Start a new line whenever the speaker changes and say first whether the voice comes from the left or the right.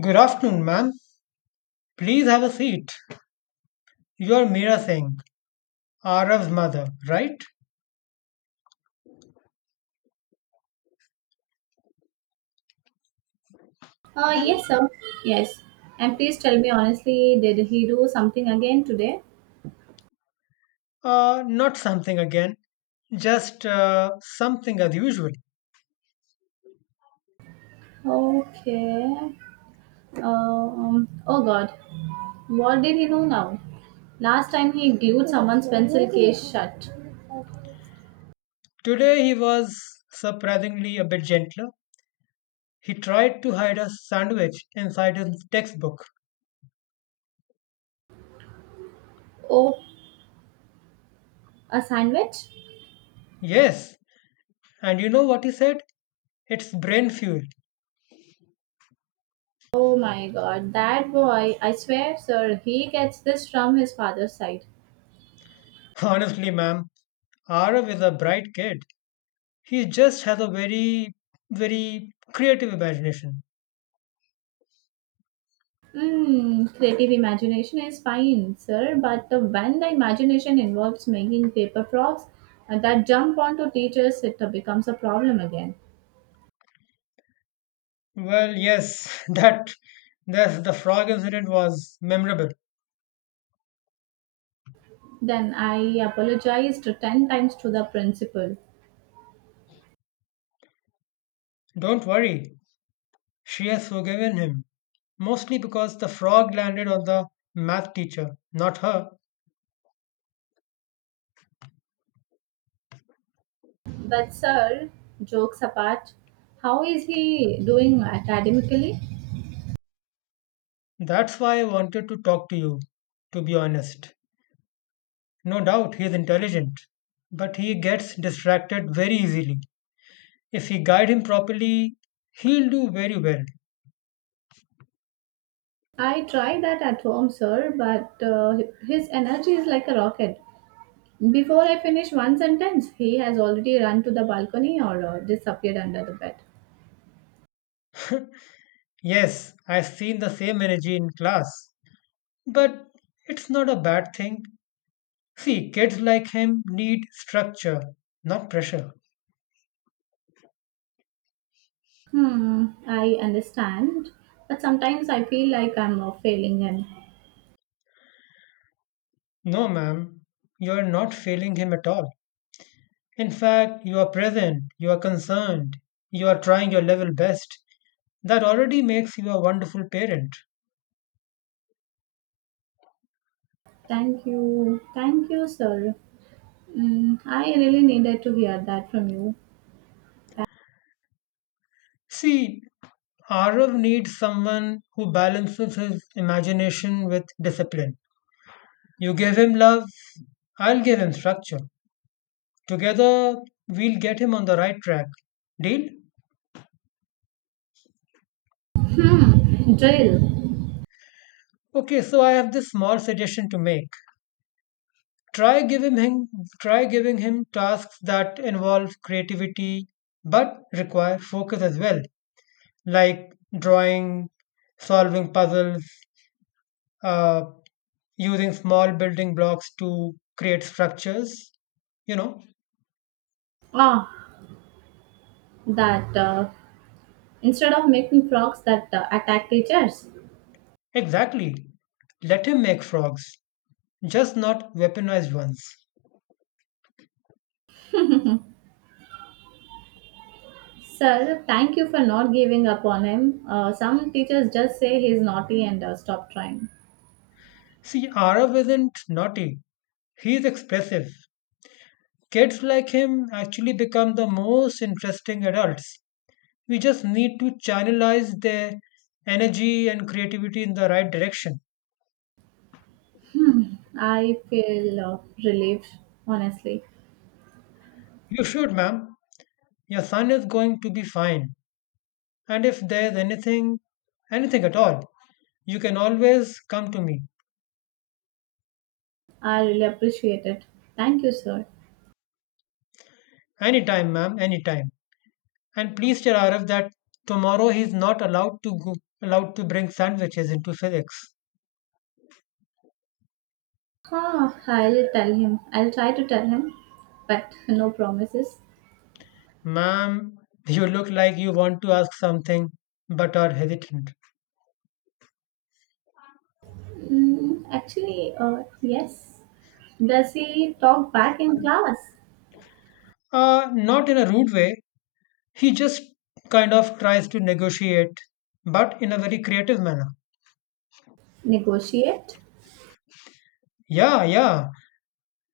left: Good afternoon, ma'am. Please have a seat. You're Meera Singh, Arav's mother, right?
right: Yes, sir. Yes. And please tell me honestly, did he do something again today?
left: Not something again, just something as usual.
right: Okay. Oh God. What did he do now? Last time he glued someone's pencil case shut.
left: Today he was surprisingly a bit gentler. He tried to hide a sandwich inside his textbook.
right: Oh, a sandwich?
left: Yes, and you know what he said? It's brain fuel.
right: Oh my God. That boy, I swear, sir, he gets this from his father's side.
left: Honestly, ma'am, Arav is a bright kid. He just has a very, very creative imagination.
right: Mm, creative imagination is fine, sir, but when the imagination involves making paper props that jump onto teachers, it becomes a problem again.
left: Well, yes, that the frog incident was memorable.
right: Then I apologized 10 times to the principal.
left: Don't worry, she has forgiven him. Mostly because the frog landed on the math teacher, not her.
right: But, sir, jokes apart, how is he doing academically?
left: That's why I wanted to talk to you, to be honest. No doubt he's intelligent, but he gets distracted very easily. If we guide him properly, he'll do very well.
right: I tried that at home, sir, but his energy is like a rocket. Before I finish one sentence, he has already run to the balcony or disappeared under the bed.
left: Yes, I've seen the same energy in class, but it's not a bad thing. See, kids like him need structure, not pressure.
right: Hmm, I understand. But sometimes I feel like I'm failing and...
left: No, ma'am, you're not failing him at all. In fact, you are present, you are concerned, you are trying your level best. That already makes you a wonderful parent.
right: thank you. Thank you, sir. Mm, I really needed to hear that from you.
left: See, Arav needs someone who balances his imagination with discipline. You give him love, I'll give him structure. Together, we'll get him on the right track. Deal?
right: Hmm, drill.
left: Okay, so I have this small suggestion to make. Try giving him try giving him tasks that involve creativity but require focus as well, like drawing, solving puzzles, uh, using small building blocks to create structures. You know,
right: Ah, that instead of making frogs that attack teachers.
left: exactly. Let him make frogs, just not weaponized ones.
right: Sir, thank you for not giving up on him. Some teachers just say he's naughty and stop trying.
left: See, Arav isn't naughty. He's expressive. Kids like him actually become the most interesting adults. We just need to channelize their energy and creativity in the right direction.
right: I feel relieved, honestly.
left: You should, ma'am. Your son is going to be fine. And if there's anything, anything at all, you can always come to me.
right: I really appreciate it. Thank you, sir.
left: Anytime, ma'am, anytime. And please tell Arif that tomorrow he's not allowed to go, allowed to bring sandwiches into physics.
right: Ah, I'll tell him. I'll try to tell him, but no promises.
left: Ma'am, you look like you want to ask something but are hesitant.
right: Yes. Does he talk back in class?
left: Not in a rude way, he just kind of tries to negotiate, but in a very creative manner.
right: Negotiate?
left: Yeah, yeah,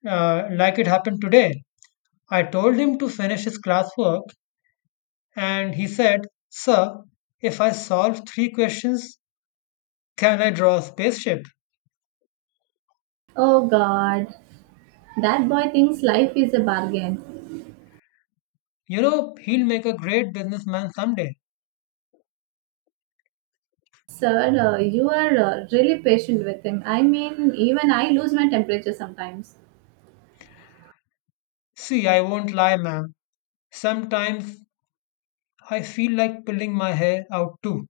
left: like it happened today. I told him to finish his classwork, and he said, "Sir, if I solve three questions, can I draw a spaceship?"
right: Oh God, that boy thinks life is a bargain.
left: You know, he'll make a great businessman someday.
right: Sir, you are really patient with him. I mean, even I lose my temperature sometimes.
left: See, I won't lie, ma'am. Sometimes I feel like pulling my hair out too.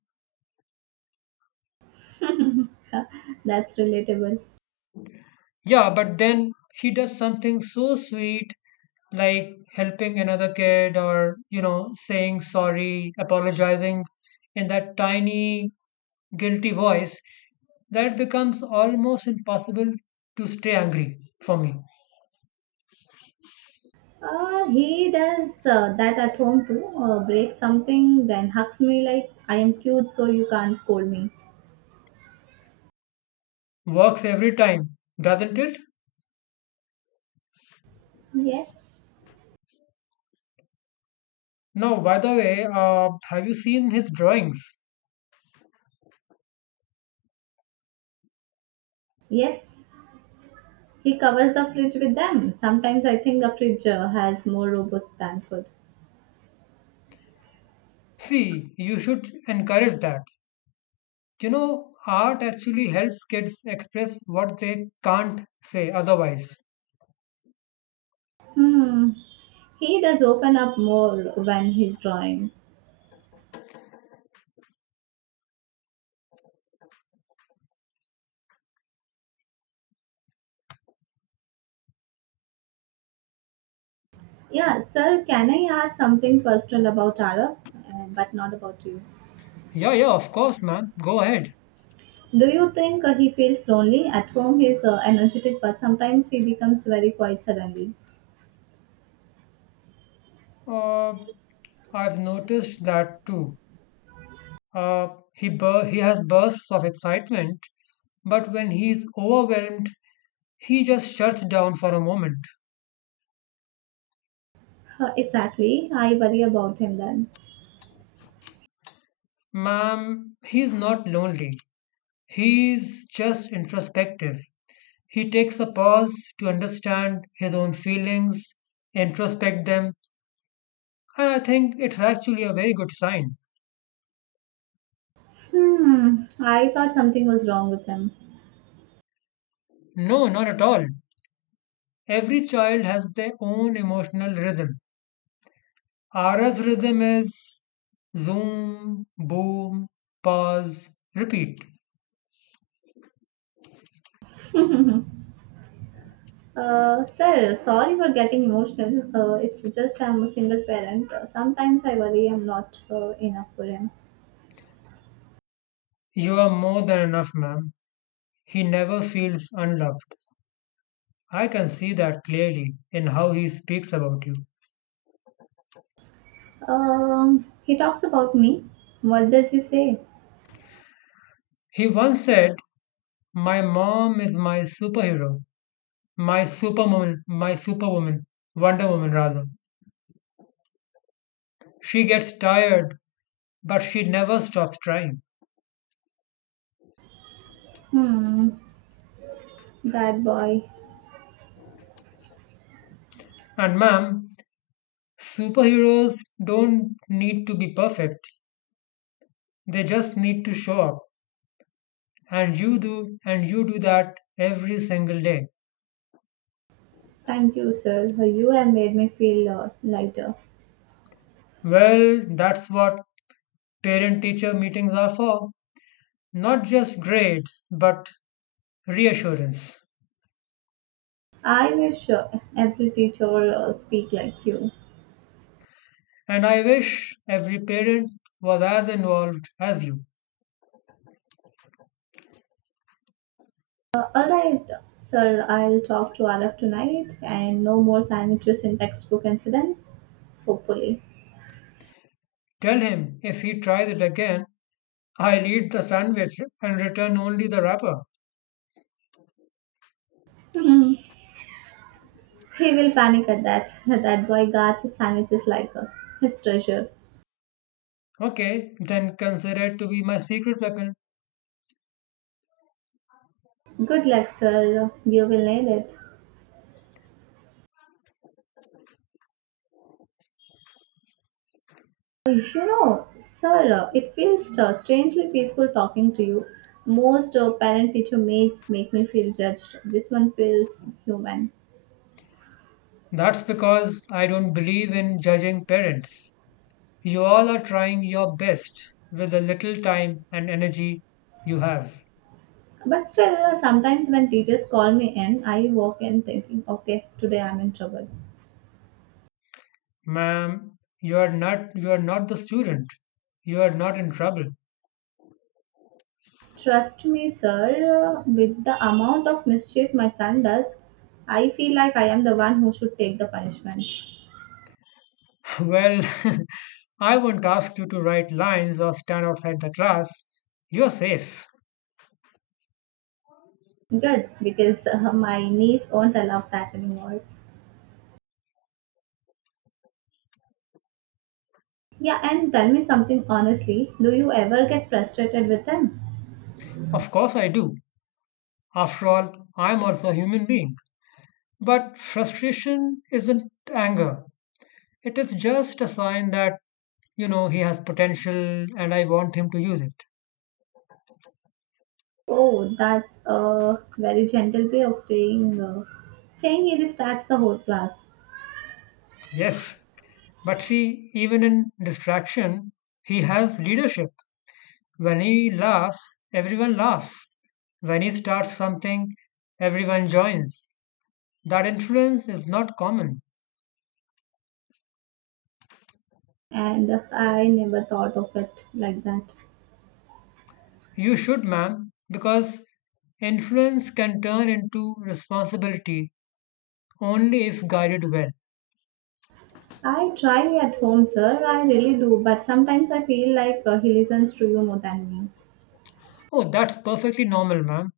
right: That's relatable.
left: Yeah, but then he does something so sweet, like helping another kid or, you know, saying sorry, apologizing in that tiny, guilty voice, that becomes almost impossible to stay angry for me.
right: He does that at home too. Breaks something, then hugs me like I am cute, so you can't scold me.
left: Works every time, doesn't it?
right: Yes.
left: Now, by the way, have you seen his drawings?
right: Yes. He covers the fridge with them. Sometimes I think the fridge has more robots than food.
left: See, you should encourage that. You know, art actually helps kids express what they can't say otherwise.
right: Hmm. He does open up more when he's drawing. Yeah, sir, can I ask something personal about Arab, but not about you?
left: Yeah, yeah, of course, man. Go ahead.
right: Do you think he feels lonely? At home, he's energetic, but sometimes he becomes very quiet suddenly.
left: Uh, I've noticed that too. He has bursts of excitement, but when he's overwhelmed, he just shuts down for a moment.
right: Exactly. I worry about him then.
left: Ma'am, he's not lonely. He's just introspective. He takes a pause to understand his own feelings, introspect them, and I think it's actually a very good sign.
right: Hmm. I thought something was wrong with him.
left: No, not at all. Every child has their own emotional rhythm. RF rhythm is zoom, boom, pause, repeat.
right: Sir, sorry for getting emotional. It's just I'm a single parent. Sometimes I worry I'm not enough for him.
left: You are more than enough, ma'am. He never feels unloved. I can see that clearly in how he speaks about you.
right: He talks about me. What does he say?
left: He once said, "My mom is my superhero, my superwoman, Wonder Woman rather. She gets tired, but she never stops trying."
right: Hmm, that boy.
left: And, ma'am, superheroes don't need to be perfect, they just need to show up. And you do that every single day.
right: Thank you, sir. You have made me feel lighter.
left: Well, that's what parent teacher meetings are for, not just grades but reassurance.
right: I wish every teacher speak like you.
left: And I wish every parent was as involved as you.
right: All right, sir. I'll talk to Araf tonight, and no more sandwiches in textbook incidents. Hopefully.
left: Tell him if he tries it again, I'll eat the sandwich and return only the wrapper.
right: He will panic at that. That boy guards his sandwiches like a his treasure.
left: Okay, then consider it to be my secret weapon.
right: Good luck, sir. You will need it. You know, sir, it feels strangely peaceful talking to you. Most parent teacher mates make me feel judged. This one feels human.
left: That's because I don't believe in judging parents. You all are trying your best with the little time and energy you have.
right: But still, sometimes when teachers call me in, I walk in thinking, okay, today I'm in trouble.
left: Ma'am, you are not the student. You are not in trouble.
right: Trust me, sir, with the amount of mischief my son does, I feel like I am the one who should take the punishment.
left: Well, I won't ask you to write lines or stand outside the class. You're safe.
right: Good, because my niece won't allow that anymore. Yeah, and tell me something honestly. Do you ever get frustrated with them?
left: Of course I do. After all, I'm also a human being. But frustration isn't anger. It is just a sign that, you know, he has potential and I want him to use it.
right: Oh, that's a very gentle way of saying it starts the whole class.
left: Yes, but see, even in distraction, he has leadership. When he laughs, everyone laughs. When he starts something, everyone joins. That influence is not common.
right: And I never thought of it like that.
left: You should, ma'am, because influence can turn into responsibility only if guided well.
right: I try at home, sir. I really do. But sometimes I feel like he listens to you more than me.
left: Oh, that's perfectly normal, ma'am.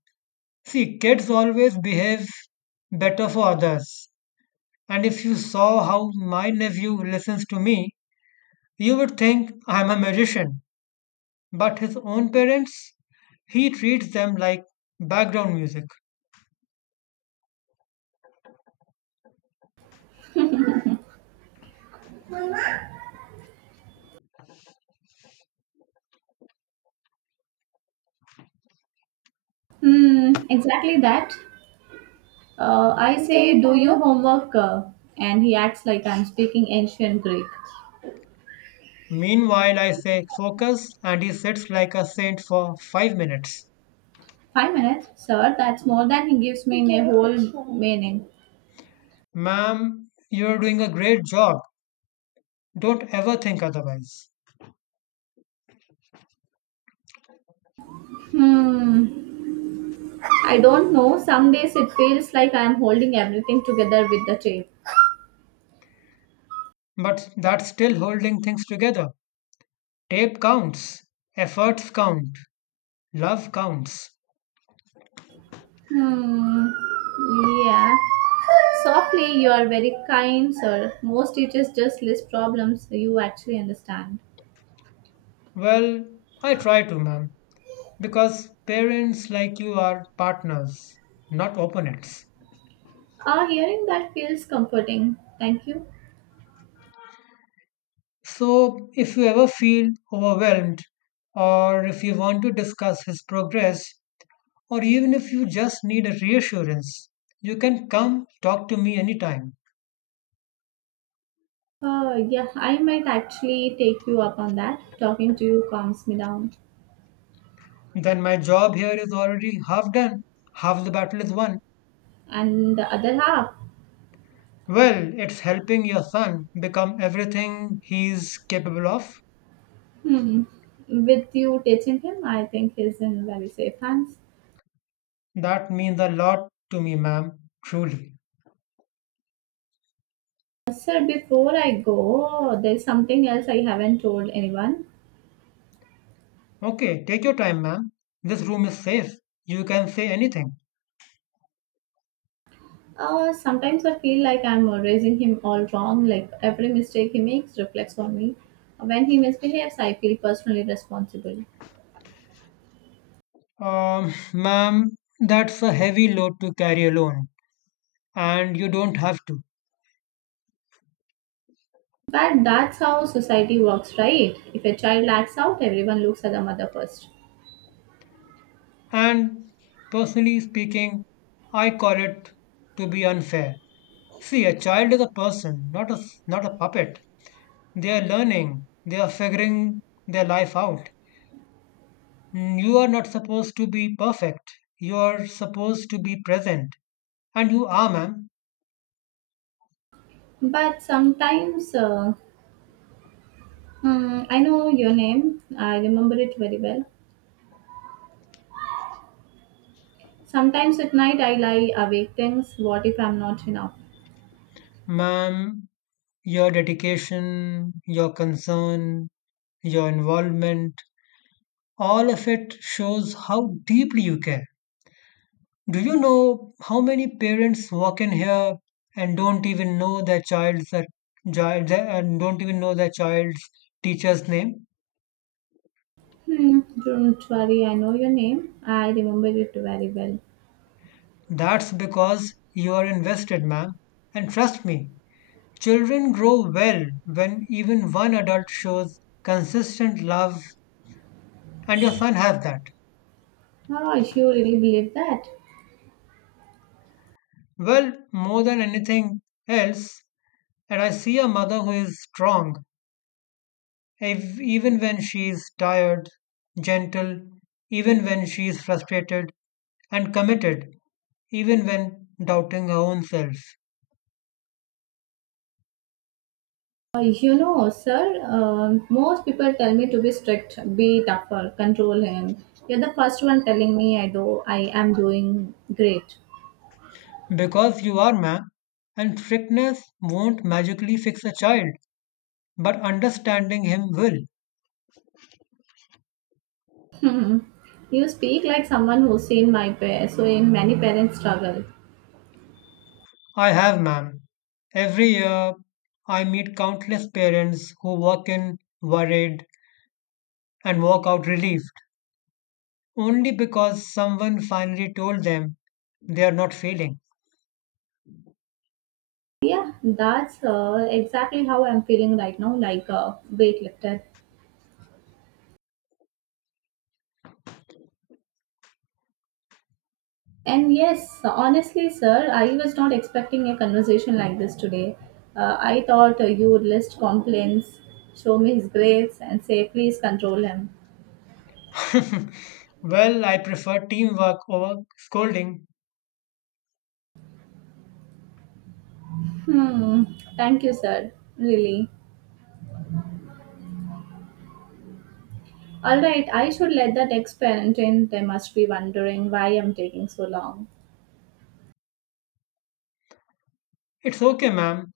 left: See, kids always behave better for others. And if you saw how my nephew listens to me, you would think I'm a magician, but his own parents, he treats them like background music.
right: Hmm, exactly that. I say, do your homework, and he acts like I'm speaking ancient Greek.
left: Meanwhile, I say focus, and he sits like a saint for 5 minutes.
right: 5 minutes? Sir, that's more than he gives me in a whole meaning.
left: Ma'am, you're doing a great job. Don't ever think otherwise.
right: Hmm. I don't know. Some days it feels like I'm holding everything together with the tape.
left: But that's still holding things together. Tape counts, efforts count, love counts.
right: Hmm. Yeah. Softly, you are very kind, sir. Most teachers just list problems you actually understand.
left: Well, I try to, ma'am, because parents like you are partners, not opponents.
right: Ah, hearing that feels comforting. Thank you.
left: So, if you ever feel overwhelmed, or if you want to discuss his progress, or even if you just need a reassurance, you can come talk to me anytime.
right: Yeah, I might actually take you up on that. Talking to you calms me down.
left: Then my job here is already half done, half the battle is won.
right: And the other half,
left: Well, it's helping your son become everything he's capable of.
right: Hmm. With you teaching him, I think he's in very safe hands.
left: That means a lot to me, ma'am, truly.
right: Sir, before I go, there's something else I haven't told anyone.
left: Okay, take your time, ma'am. This room is safe. You can say anything.
right: Sometimes I feel like I'm raising him all wrong, like every mistake he makes reflects on me. When he misbehaves, I feel personally responsible.
left: Ma'am, that's a heavy load to carry alone, and you don't have to.
right: But that's how society works, right? If a child acts out, everyone looks at the mother first.
left: And personally speaking, I call it to be unfair. See, a child is a person, not a puppet. They are learning, they are figuring their life out. Mm, you are not supposed to be perfect. You are supposed to be present, and you are, ma'am.
right: But sometimes, I know your name, I remember it very well. Sometimes at night I lie awake thinks, what if I'm not enough?
left: Ma'am, your dedication, your concern, your involvement, all of it shows how deeply you care. Do you know how many parents walk in here and don't even know their child's that child and don't even know their child's teacher's name?
right: Hmm, don't worry, I know your name. I remember it very well.
left: That's because you are invested, ma'am. And trust me, children grow well when even one adult shows consistent love, and your son has that.
right: Oh, you really believe that?
left: Well, more than anything else, and I see a mother who is strong, even when she is tired, gentle, even when she is frustrated, and committed, even when doubting her own self.
right: You know, sir, most people tell me to be strict, be tougher, control him. You're the first one telling me I am doing great.
left: Because you are, ma'am, and strictness won't magically fix a child, but understanding him will.
right: Hmm. You speak like someone who's seen so in many parents struggle.
left: I have, ma'am. Every year, I meet countless parents who walk in worried and walk out relieved, only because someone finally told them they are not failing.
right: Yeah, that's exactly how I'm feeling right now, like a weightlifter. And yes, honestly, sir, I was not expecting a conversation like this today. I thought you would list complaints, show me his grades, and say, please control him.
left: Well, I prefer teamwork over scolding.
right: Hmm, thank you, sir. Really. Alright, I should let that ex parent in. They must be wondering why I'm taking so long.
left: It's okay, ma'am.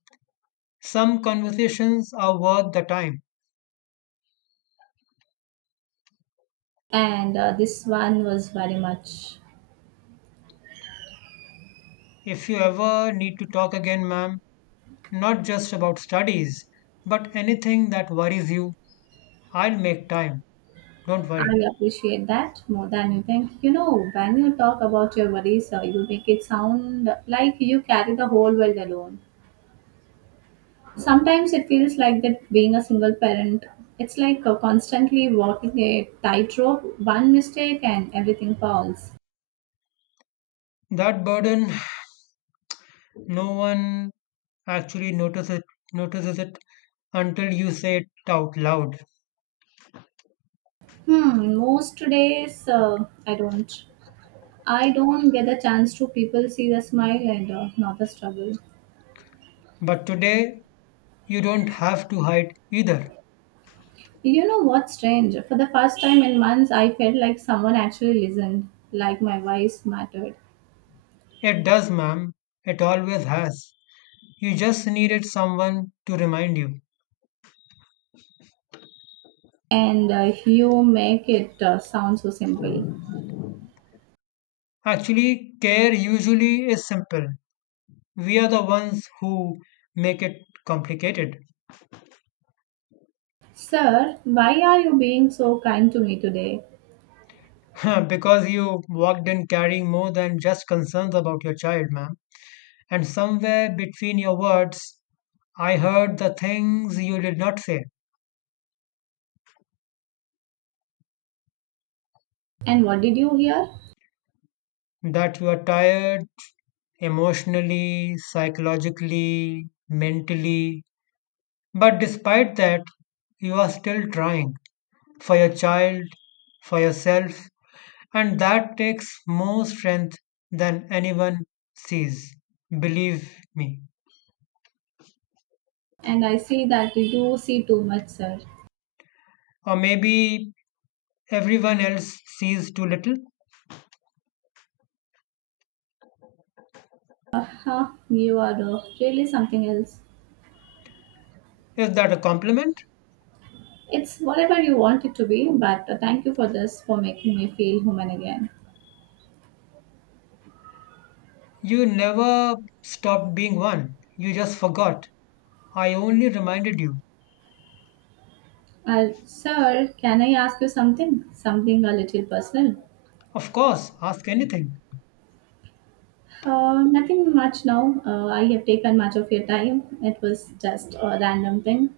left: Some conversations are worth the time.
right: And this one was very much.
left: If you ever need to talk again, ma'am, not just about studies, but anything that worries you, I'll make time. Don't
right: I
left: worry.
right: appreciate that more than you think. You know, when you talk about your worries, you make it sound like you carry the whole world alone. Sometimes it feels like that being a single parent, it's like constantly walking a tightrope, one mistake and everything falls.
left: That burden, no one actually notices it until you say it out loud.
right: Hmm, most days I don't. I don't get the chance to people see the smile and not the struggle.
left: But today, you don't have to hide either.
right: You know what's strange? For the first time in months, I felt like someone actually listened, like my voice mattered.
left: It does, ma'am. It always has. You just needed someone to remind you.
right: And you make it sound so simple.
left: Actually, care usually is simple. We are the ones who make it complicated.
right: Sir, why are you being so kind to me today?
left: Because you walked in carrying more than just concerns about your child, ma'am. And somewhere between your words, I heard the things you did not say,
right: And what did you hear?
left: that you are tired emotionally, psychologically, mentally. But despite that, you are still trying, for your child, for yourself, and that takes more strength than anyone sees. Believe me.
right: And I see that you see too much, sir.
left: Or maybe everyone else sees too little.
right: Huh, you are really something else.
left: Is that a compliment?
right: It's whatever you want it to be, but thank you for this, for making me feel human again.
left: You never stopped being one. You just forgot. I only reminded you.
right: Sir, can I ask you something? Something a little personal?
left: Of course, ask anything.
right: Nothing much now. I have taken much of your time. It was just a random thing.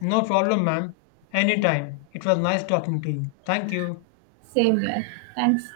left: No problem, ma'am. Anytime. It was nice talking to you. Thank you.
right: Same here. Thanks.